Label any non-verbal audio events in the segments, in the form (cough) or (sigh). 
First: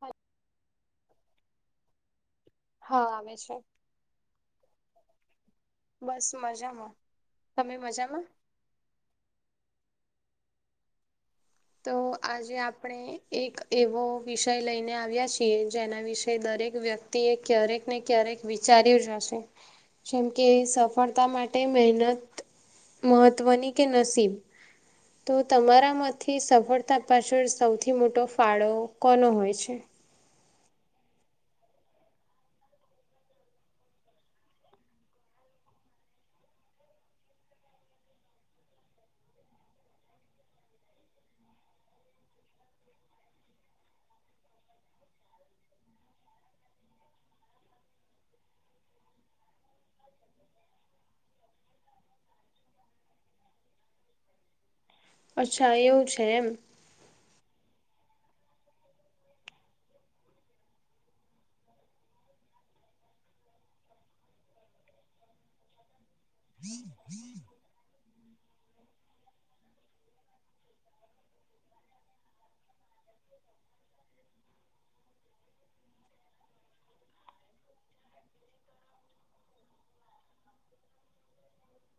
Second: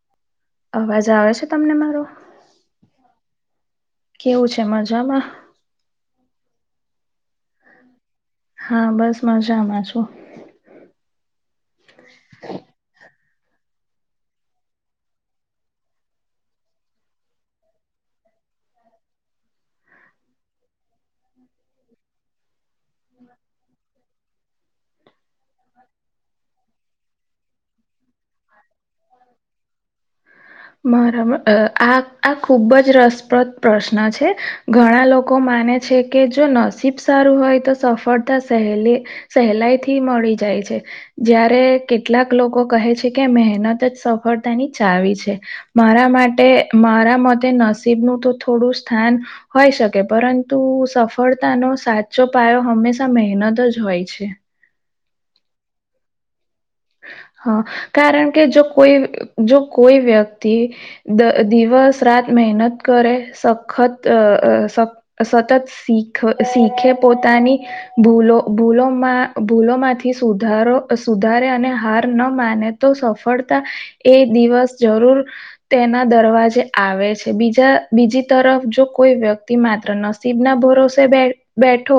હ (unintelligible) અવાજ આવે છે, તમને મારો હા આવે છે. કેવું છે, મજામાં બસ મજામાં તમે મજામાં હા બસ મજામાં છુ. તો આજે આપણે એક એવો વિષય લઈને આવ્યા છીએ જેના વિશે દરેક વ્યક્તિ એ ક્યારેક ને ક્યારેક વિચાર્યું જ હશે જેમ કે સફળતા માટે મહેનત મહત્વની કે નસીબ, તો તમારા મ થી સફળતા પાછળ સૌથી મોટો ફાળો કોનો હોય છે. બરાબર આ આ ખુબ જ રસપ્રદ પ્રશ્ન છે. ઘણા લોકો માને છે, કે જો નસીબ સારું હોય તો સફળતા સહેલી સહેલાઈ થી મળી જાય છે જ્યારે કેટલાક લોકો કહે છે. કે મહેનત જ સફળતાની ચાવી છે. મારા માટે મારા મતે નસીબનું તો થોડું સ્થાન હોય શકે પરંતુ સફળતાનો સાચો પાયો હંમેશા મહેનત જ હોય છે. અચ્છા એવું છે, એમ હા, કારણ કે જો કોઈ જો કોઈ વ્યક્તિ દ દિવસ રાત મહેનત કરે સખત અ સતત શીખ શીખે પોતાની ભૂલો ભૂલોમાં ભૂલોમાંથી સુધારો સુધારે અને હાર ન માને તો સફળતા એ દિવસ જરૂર તેના દરવાજે આવે છે, બીજા બીજી તરફ જો કોઈ વ્યક્તિ માત્ર ન સિબના ભોરોસે બે બેઠો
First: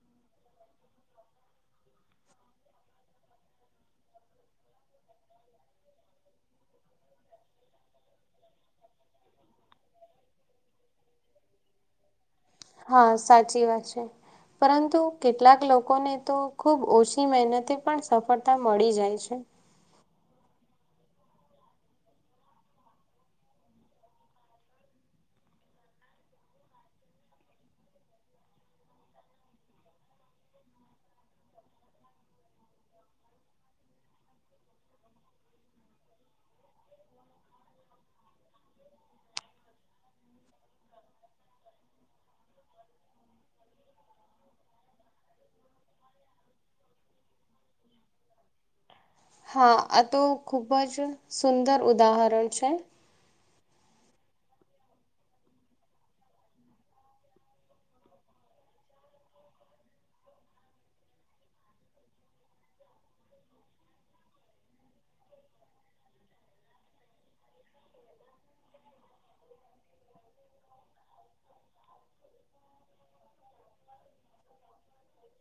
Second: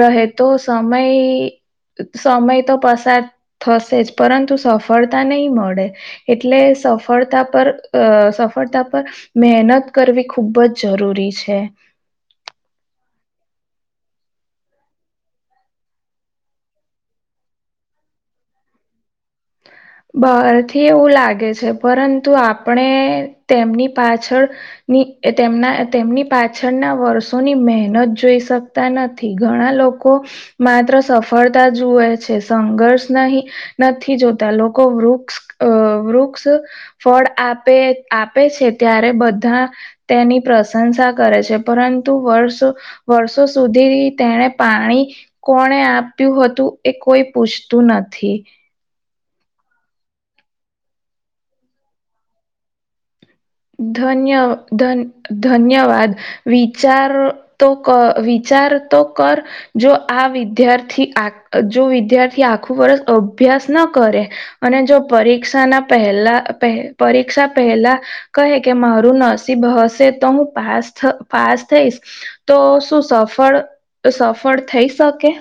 રહે તો સમય સમય તો પસાર થશે. જ પરંતુ સફળતા નહી, મળે એટલે સફળતા પર અ સફળતા પર મહેનત કરવી ખૂબ જ જરૂરી છે. હા, સાચી વાત છે. પરંતુ કેટલાક લોકોને તો ખુબ ઓછી મહેનતે પણ સફળતા મળી જાય છે. બહારથી એવું લાગે છે, પરંતુ આપણે તેમની પાછળ ની તેમના તેમની પાછળના વર્ષોની મહેનત જોઈ શક તા નથી. ઘણા લોકો માત્ર સફળતા જુએ છે. સંઘર્ષ નહી નથી જો તા. લોકો વૃક્ષ અ વૃક્ષ ફળ આપે આપે છે ત્યારે બધા તેની પ્રશંસા કરે છે. પરંતુ વર્ષો વર્ષો સુધી તેણે પાણી કોણે આપ્યું હતું એ કોઈ પૂછતું નથી. હા, આ તો ખૂબ જ સુંદર ઉદાહરણ છે. ધન્ય ધન ધન્યવાદ. વિચાર તો ક વિચાર તો કર. જો આ વિદ્યાર્થી આ જો વિદ્યાર્થી આખું વર્ષ અભ્યાસ ન કરે, અને જો પરીક્ષાના પહેલા પ પરીક્ષા પહેલા કહે કે મારું નરસીબ હશે તો હું પાસ થ પાસ થઈશ, તો શું સફળ સફળ થઈ શકે?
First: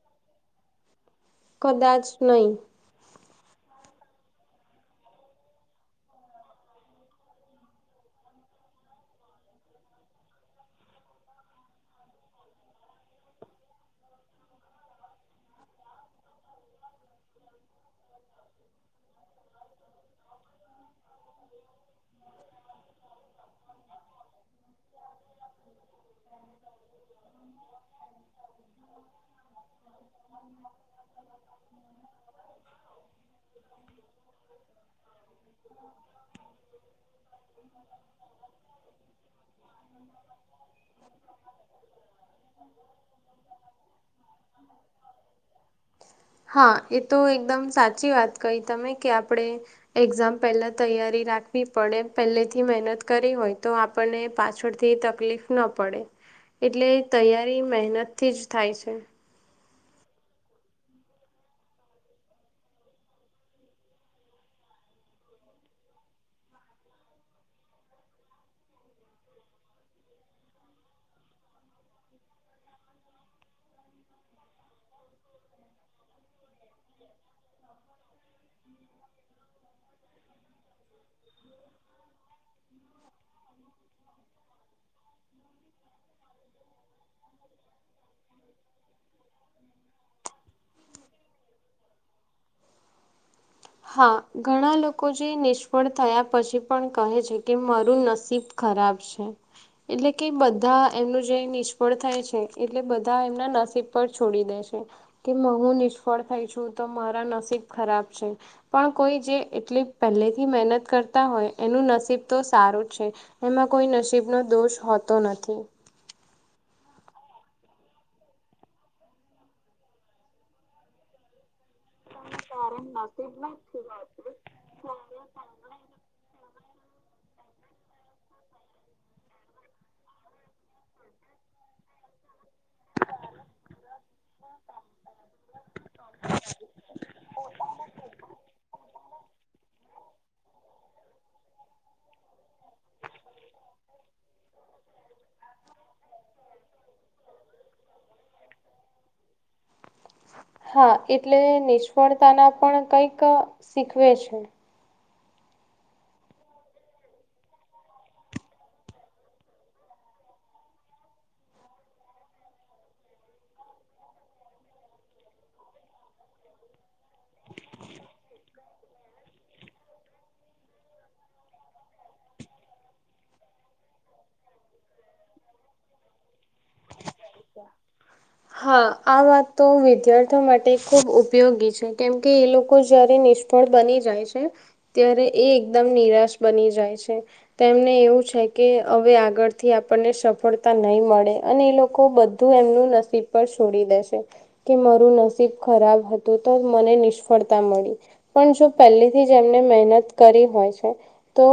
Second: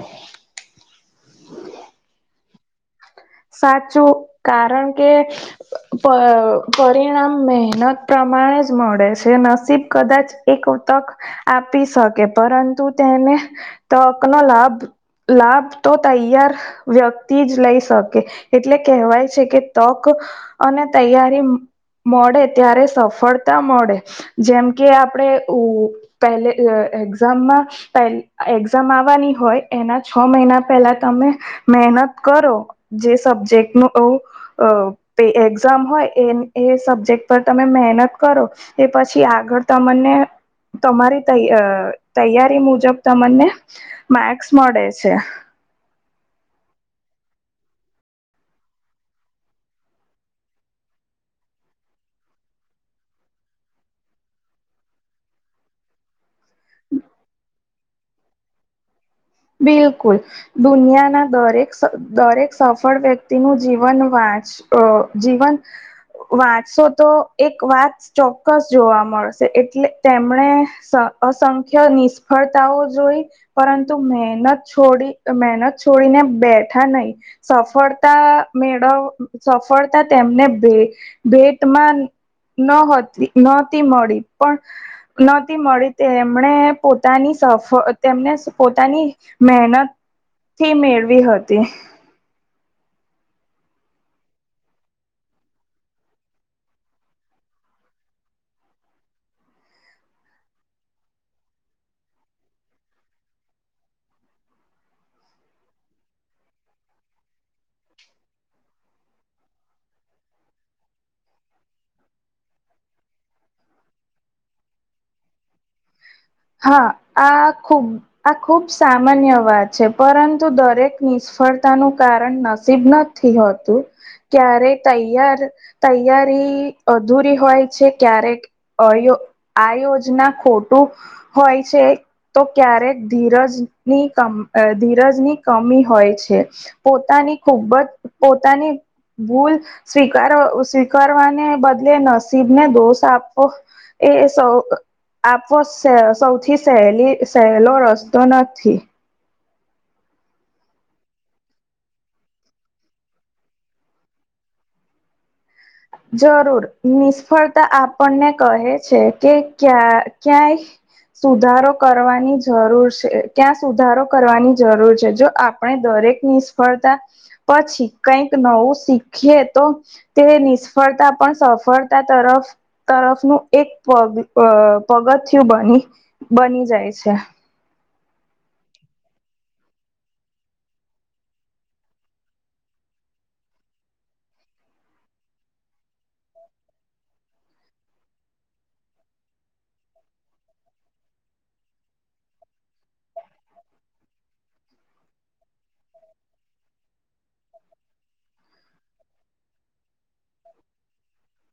કદાચ નહીં. સાચું, કારણ કે પ પરિણામ મહેનત પ્રમાણે જ મળે છે નસીબ કદાચ એક તક આપી શકે, પરંતુ તેને તકનો લાભ લાભ તો તૈયાર વ્યક્તિ જ લઈ શક કે એટલે કહેવાય છે કે, તક અને તૈયારી મળે ત્યારે સફળતા મળે. જેમ કે આપણેે ઉ પહેલે અ એક એઝામમાં એક્ઝામ આવવાની હોય એના છ મહિના પહેલા તમે મહેનત કરો જે સબ્જેક્ટનું ઓ અ એક્ઝામ હોય એ એ સબ્જેક્ટ પર તમે મહેનત કરો, એ પછી આગળ તમને તમારી તેં અ તૈયારી મુજબ તમને માક્સ મળે છે. હા એ તો એકદમ સાચી વાત કહી તમે કે, આપણે એક્ઝામ પહેલા તૈયારી રાખવી પડે. પહેલેથી મહેનત કરી હોય તો આપ પણને પાછળથી તકલીફ ન પડે. એટલે તૈયારી મહેનતથી જ થાય છે. બિલકુલ! દુનિયાના દરેક દરેક સફળ વ્યક્તિનું જીવન વાંચ અ જીવન વાંચશો તો એક વાત ચોક્કસ જોવા મળશે, એટલે તેમણે સ અસંખ્ય નિષ્ફળતાઓ જોઈ પરંતુ તો મહેનત છોડી મહેનત છોડીને બેઠા નહી સફળતા મેળવ સફળતા તેમને ભે ભેટમાં નતી નહોતી મળી પણ નતી મળી તેમણે પોતાની સફ (inaudible) તેમને પોતાની મહેનતથી મેળવી હતી. હા ઘણા લોકો જે નિષ્ફળ થયા પછી પણ કહે છે કે, મારું નસીબ ખરાબ છે. એટલે કે બધા એમનું જે નિષ્ફળ થાય છે એટલે બધા એમના નસીબ પર છોડી દે છે. કે હું નિષ્ફળ થઈ છું, તો મારા નસીબ ખરાબ છે. પણ કોઈ જે એટલી પહેલેથી મહેનત કરતા હોય એનું નસીબ તો સારું છે એમાં કોઈ નસીબનો દોષ હોતો નથી હા આ ખૂબ આ ખુબ સામાન્ય વાત છે પરંતુ દરેક નિષ્ફળ કારણ નસીબ નથી હોતું ક્યારે તૈયાર તૈયારી અધૂરી હોય છે ક્યારેક અયો આ યોજના ખોટું હોય છે તો ક્યારેક ધીરજની કમી હોય છે પોતાની ખૂબ જ પોતાની ભૂલ સ્વીકાર સ્વીકારવાને બદલે નસીબ ને દોષ આપવો એ સૌ આપો છે (unintelligible) થી સહેલી સહેલો રસ્તો નથી હા એટલે નિષ્ફળતાના પણ કંઈક શીખવે છે જરૂર નિષ્ફળતા આપણને કહે છે કે ક્યા ક્યાંય સુધારો કરવાની જરૂર છે ક્યાં સુધારો કરવાની જરૂર છે જો આપ દરેક નિષ્ફળતા પછી કઈક નવું શીખીએ તો તે નિષ્ફળતા પણ સફળતા તરફ તરફનું એક પગ પગથયું બની બની જાય છે (inaudible) (inaudible) હા આ વાત તો વિદ્યાર્થીઓ માટે ખૂબ ઉપયોગી છે કેમકે એ લોકો જ્યારે નિષ્ફળ બની જાય છે ત્યારે એ એકદમ નિરાશ બની જાય છે તેમને એવું છે કે હવે આગળથી આપણને સફળતા નહી મળે અને એ લોકો લોકો બધું એમનું નસીબ પર છોડી દેશે કે મારું નસીબ ખરાબ હતું તો મને નિષ્ફળતા મળી પણ જો પહેલી થી જે એમને મહેનત કરી હોય છે તો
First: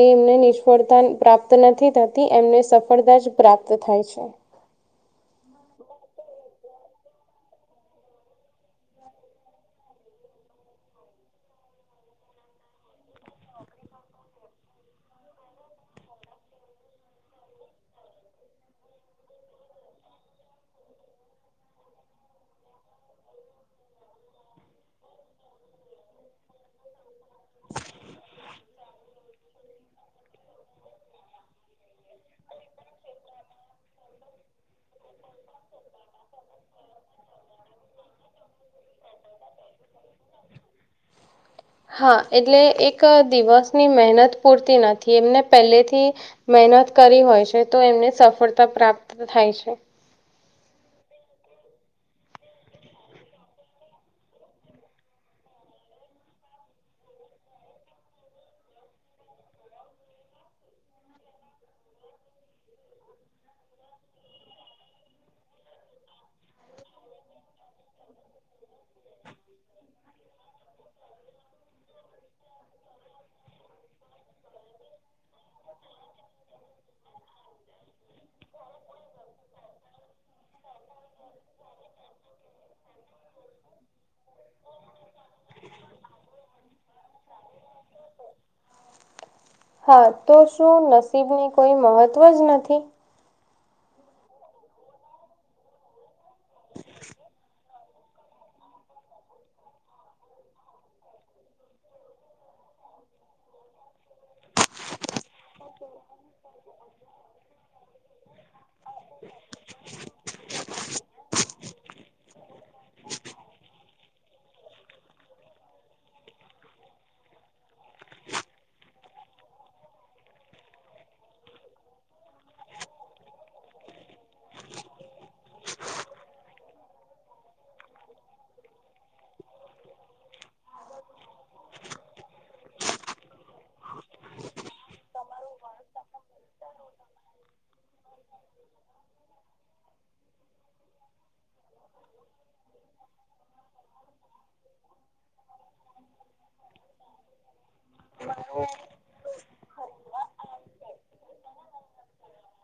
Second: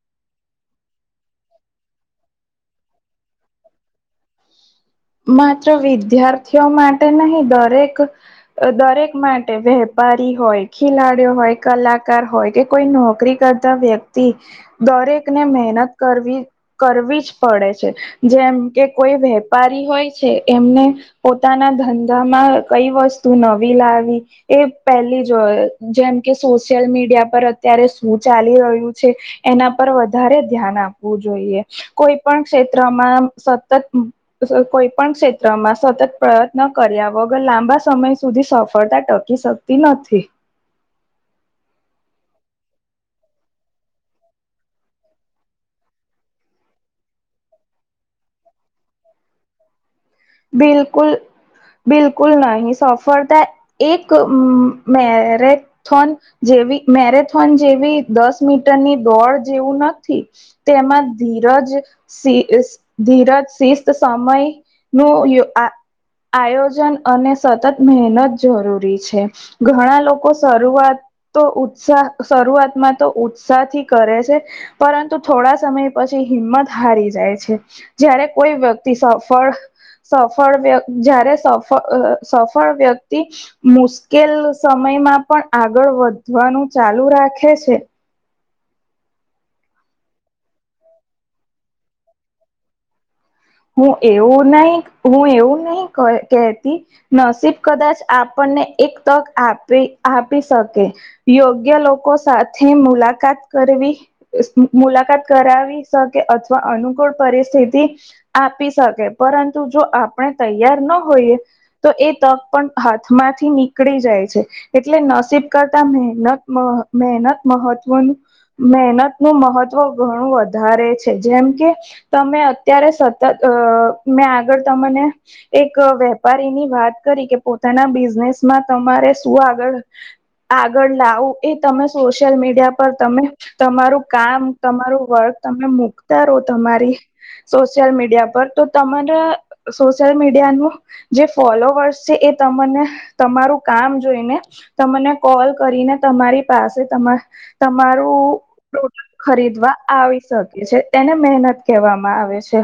એ એમને નિષ્ફળતા પ્રાપ્ત નથી થતી એમને સફળતા જ પ્રાપ્ત થાય છે માત્ર વિદ્યાર્થીઓ માટે નહીં દરેક દરેક માટે વેપારી હોય ખેલાડીઓ હોય કલાકાર હોય કે કોઈ નોકરી કરતા વ્યક્તિ દરેકને મહેનત કરવી કરવી જ પડે છે જેમ કે કોઈ વેપારી હોય છે એમને પોતાના ધંધામાં કઈ વસ્તુ નવી લાવી એ પહેલી જ જેમ કે સોશિયલ મીડિયા પર અત્યારે શું ચાલી રહ્યું છે એના પર વધારે ધ્યાન આપે જોઈએ કોઈ પણ ક્ષેત્રમાં સતત કોઈ પણ ક્ષેત્ર માં સતત પ્રયત્ન કર્યા વગર લાંબા સમય સુધી સફળતા ટકી શકતી નથી (inaudible) હા એટલે એક દિવસની મહેનત પૂરતી નથી એમને પહેલેથી મહેનત કરી હોય છે તો એમને સફળતા પ્રાપ્ત થાય છે બિલકુલ બિલકુલ નહીં સફળતા એક મેરે થોન જેવી મેરેથોન જેવી દસ મીટરની દોડ જેવું નથી. તેમાં ધીરજ, ધીરજ, શિસ્ત, સમય. નું આ આયોજન અને સતત મહેનત જરૂરી છે. ઘણા લોકો શરૂઆત તો ઉત્સાહ શરૂઆતમાં તો ઉત્સાહ થી કરે છે પરંતુ થોડા સમય પછી હિંમત હારી જાય છે જયારે કોઈ વ્યક્તિ સફળ સફળ વ્ય જ્યારે સફ સફળ વ્યક્તિ મુશ્કેલ સમયમાં પણ આગળ વધવાનું ચાલુ રાખે છે હા તો શું નસીબને કોઈ મહત્ત્વ જ નથી હું એવું નહી હું એવું નહી કહેતી નસીબ કદાચ આપણને એક તક આપી આપી શકે યોગ્ય લોકો સાથે મુલાકાત કરવી મુલાકાત કરાવી. કે અથવા અનુકૂળ પરિસ્થિતિ આપી શકે, પરંતુ જો આપણે તૈયાર ના હોઈએ. તો એ તક પણ હાથમાંથી નીકળી જાય છે. એટલે નસીબ કરતા મહેનત મહેનત મહત્વનું મહેનત નું મહત્વ ઘણું વધારે છે. જેમ કે તમે અત્યારે અ મેં આગળ તમને એક વેપારીની વાત કરી કે પોતાના બિઝનેસમાં તમારે શું આગળ આગળ લાવું એ તમે સોશિયલ મીડિયા પર તમે તમારું કામ, તમારું વર્ક તમે મુકતા રહો. તમારી સ સોશયલ મીડિયા પર તો તમારા સોશિયલ મીડિયાનું જે ફોલોવર્સ છે એ તને તમારું કામ જોઈને તને કોલ કરીને તમારી પાસે તમા તમારું ખરીદવા આવી શકે છે, એને મહેનત કહેવામાં આવે છે.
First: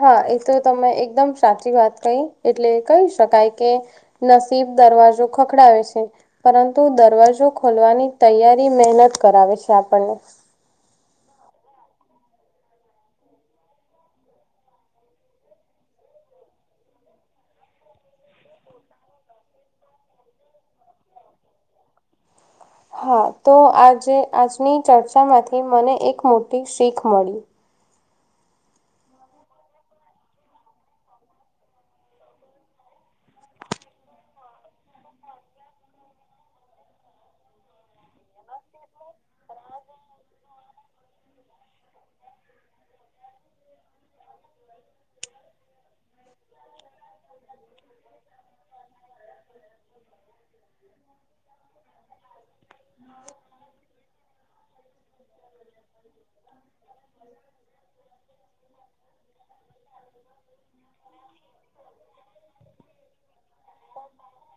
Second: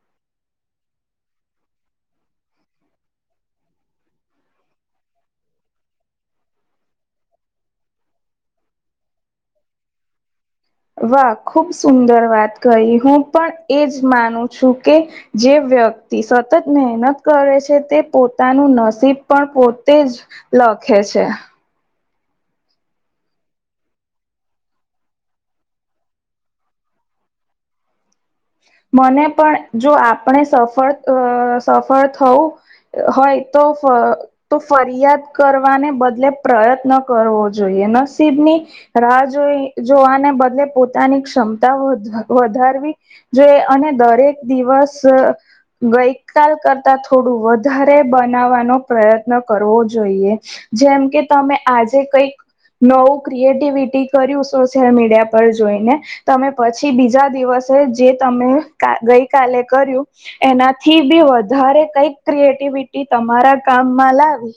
હા, એ તો તમે એકદમ સાચી વાત કહી. એટલે કહી શકાય કે નસીબ દરવાજો ખખડાવે છે. પરંતુ દરવાજો ખોલવાની તૈયારી મહેનત કરાવે છે આપણને. વાહ, ખુબ સુંદર વાત કરી. હું પણ એજ માનું છું કે જે વ્યક્તિ સતત મહેનત કરે છે, તે પોતાનું નસીબ પણ પોતે જ લખે છે. હા, તો આજે આજની ચર્ચામાંથી મને એક મોટી શીખ મળી. મને પણ જો આપણે સફળ સફળ થવું. હોય તો તો ફરિયાદ કરવાને બદલે પ્રયત્ન કરવો જોઈએ નસીબની. રાહ જોઈ જોવાને બદલે પોતાની ક્ષમતા વધારવી. જે અને દરેક દિવસ. ગઈ કાલે કરતા થોડું વધારે બનાવવાનો પ્રયત્ન કરવો જોઈએ. જેમ કે તમે આજે કંઈક નવું ક્રિએટિવિટી કર્યું સોશિયલ મીડિયા પર જોઈને. તમે પછી બીજા દિવસે જે તમે ગઈ કાલે કર્યું. એનાથી બી વધારે કંઈક ક્રિએટિવિટી તમારા કામમાં લાવી.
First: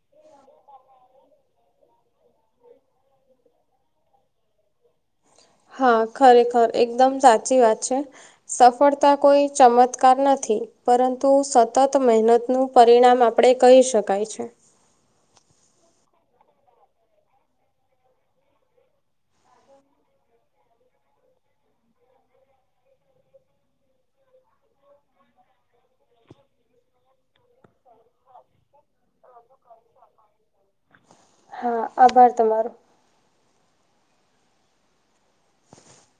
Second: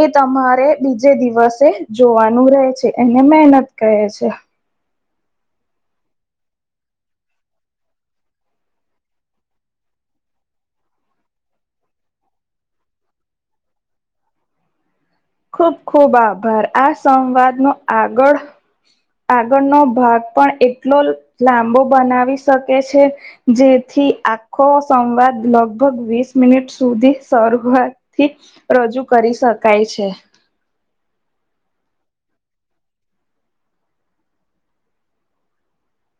એ તમારે બીજે દિવસે જોવાનું રહે છે, એને મહેનત કરી રહે છે. (unintelligible) હા, ખરેખર એકદમ સાચી વાત છે. સફળતા કોઈ ચમત્કાર નથી, પરંતુ સતત મહેનત નું પરિણામ આપણે કહી શકાય છે. ખુબ ખુબ આભાર આ સંવાદ નો આગળ આગળનો ભાગ પણ એટલો લાંબો બનાવી શકે છે. જેથી આખો સંવાદ લગભગ વીસ મિનિટ સુધી શરૂઆત થી રજૂ કરી શકાય છે. હા આભાર તમારો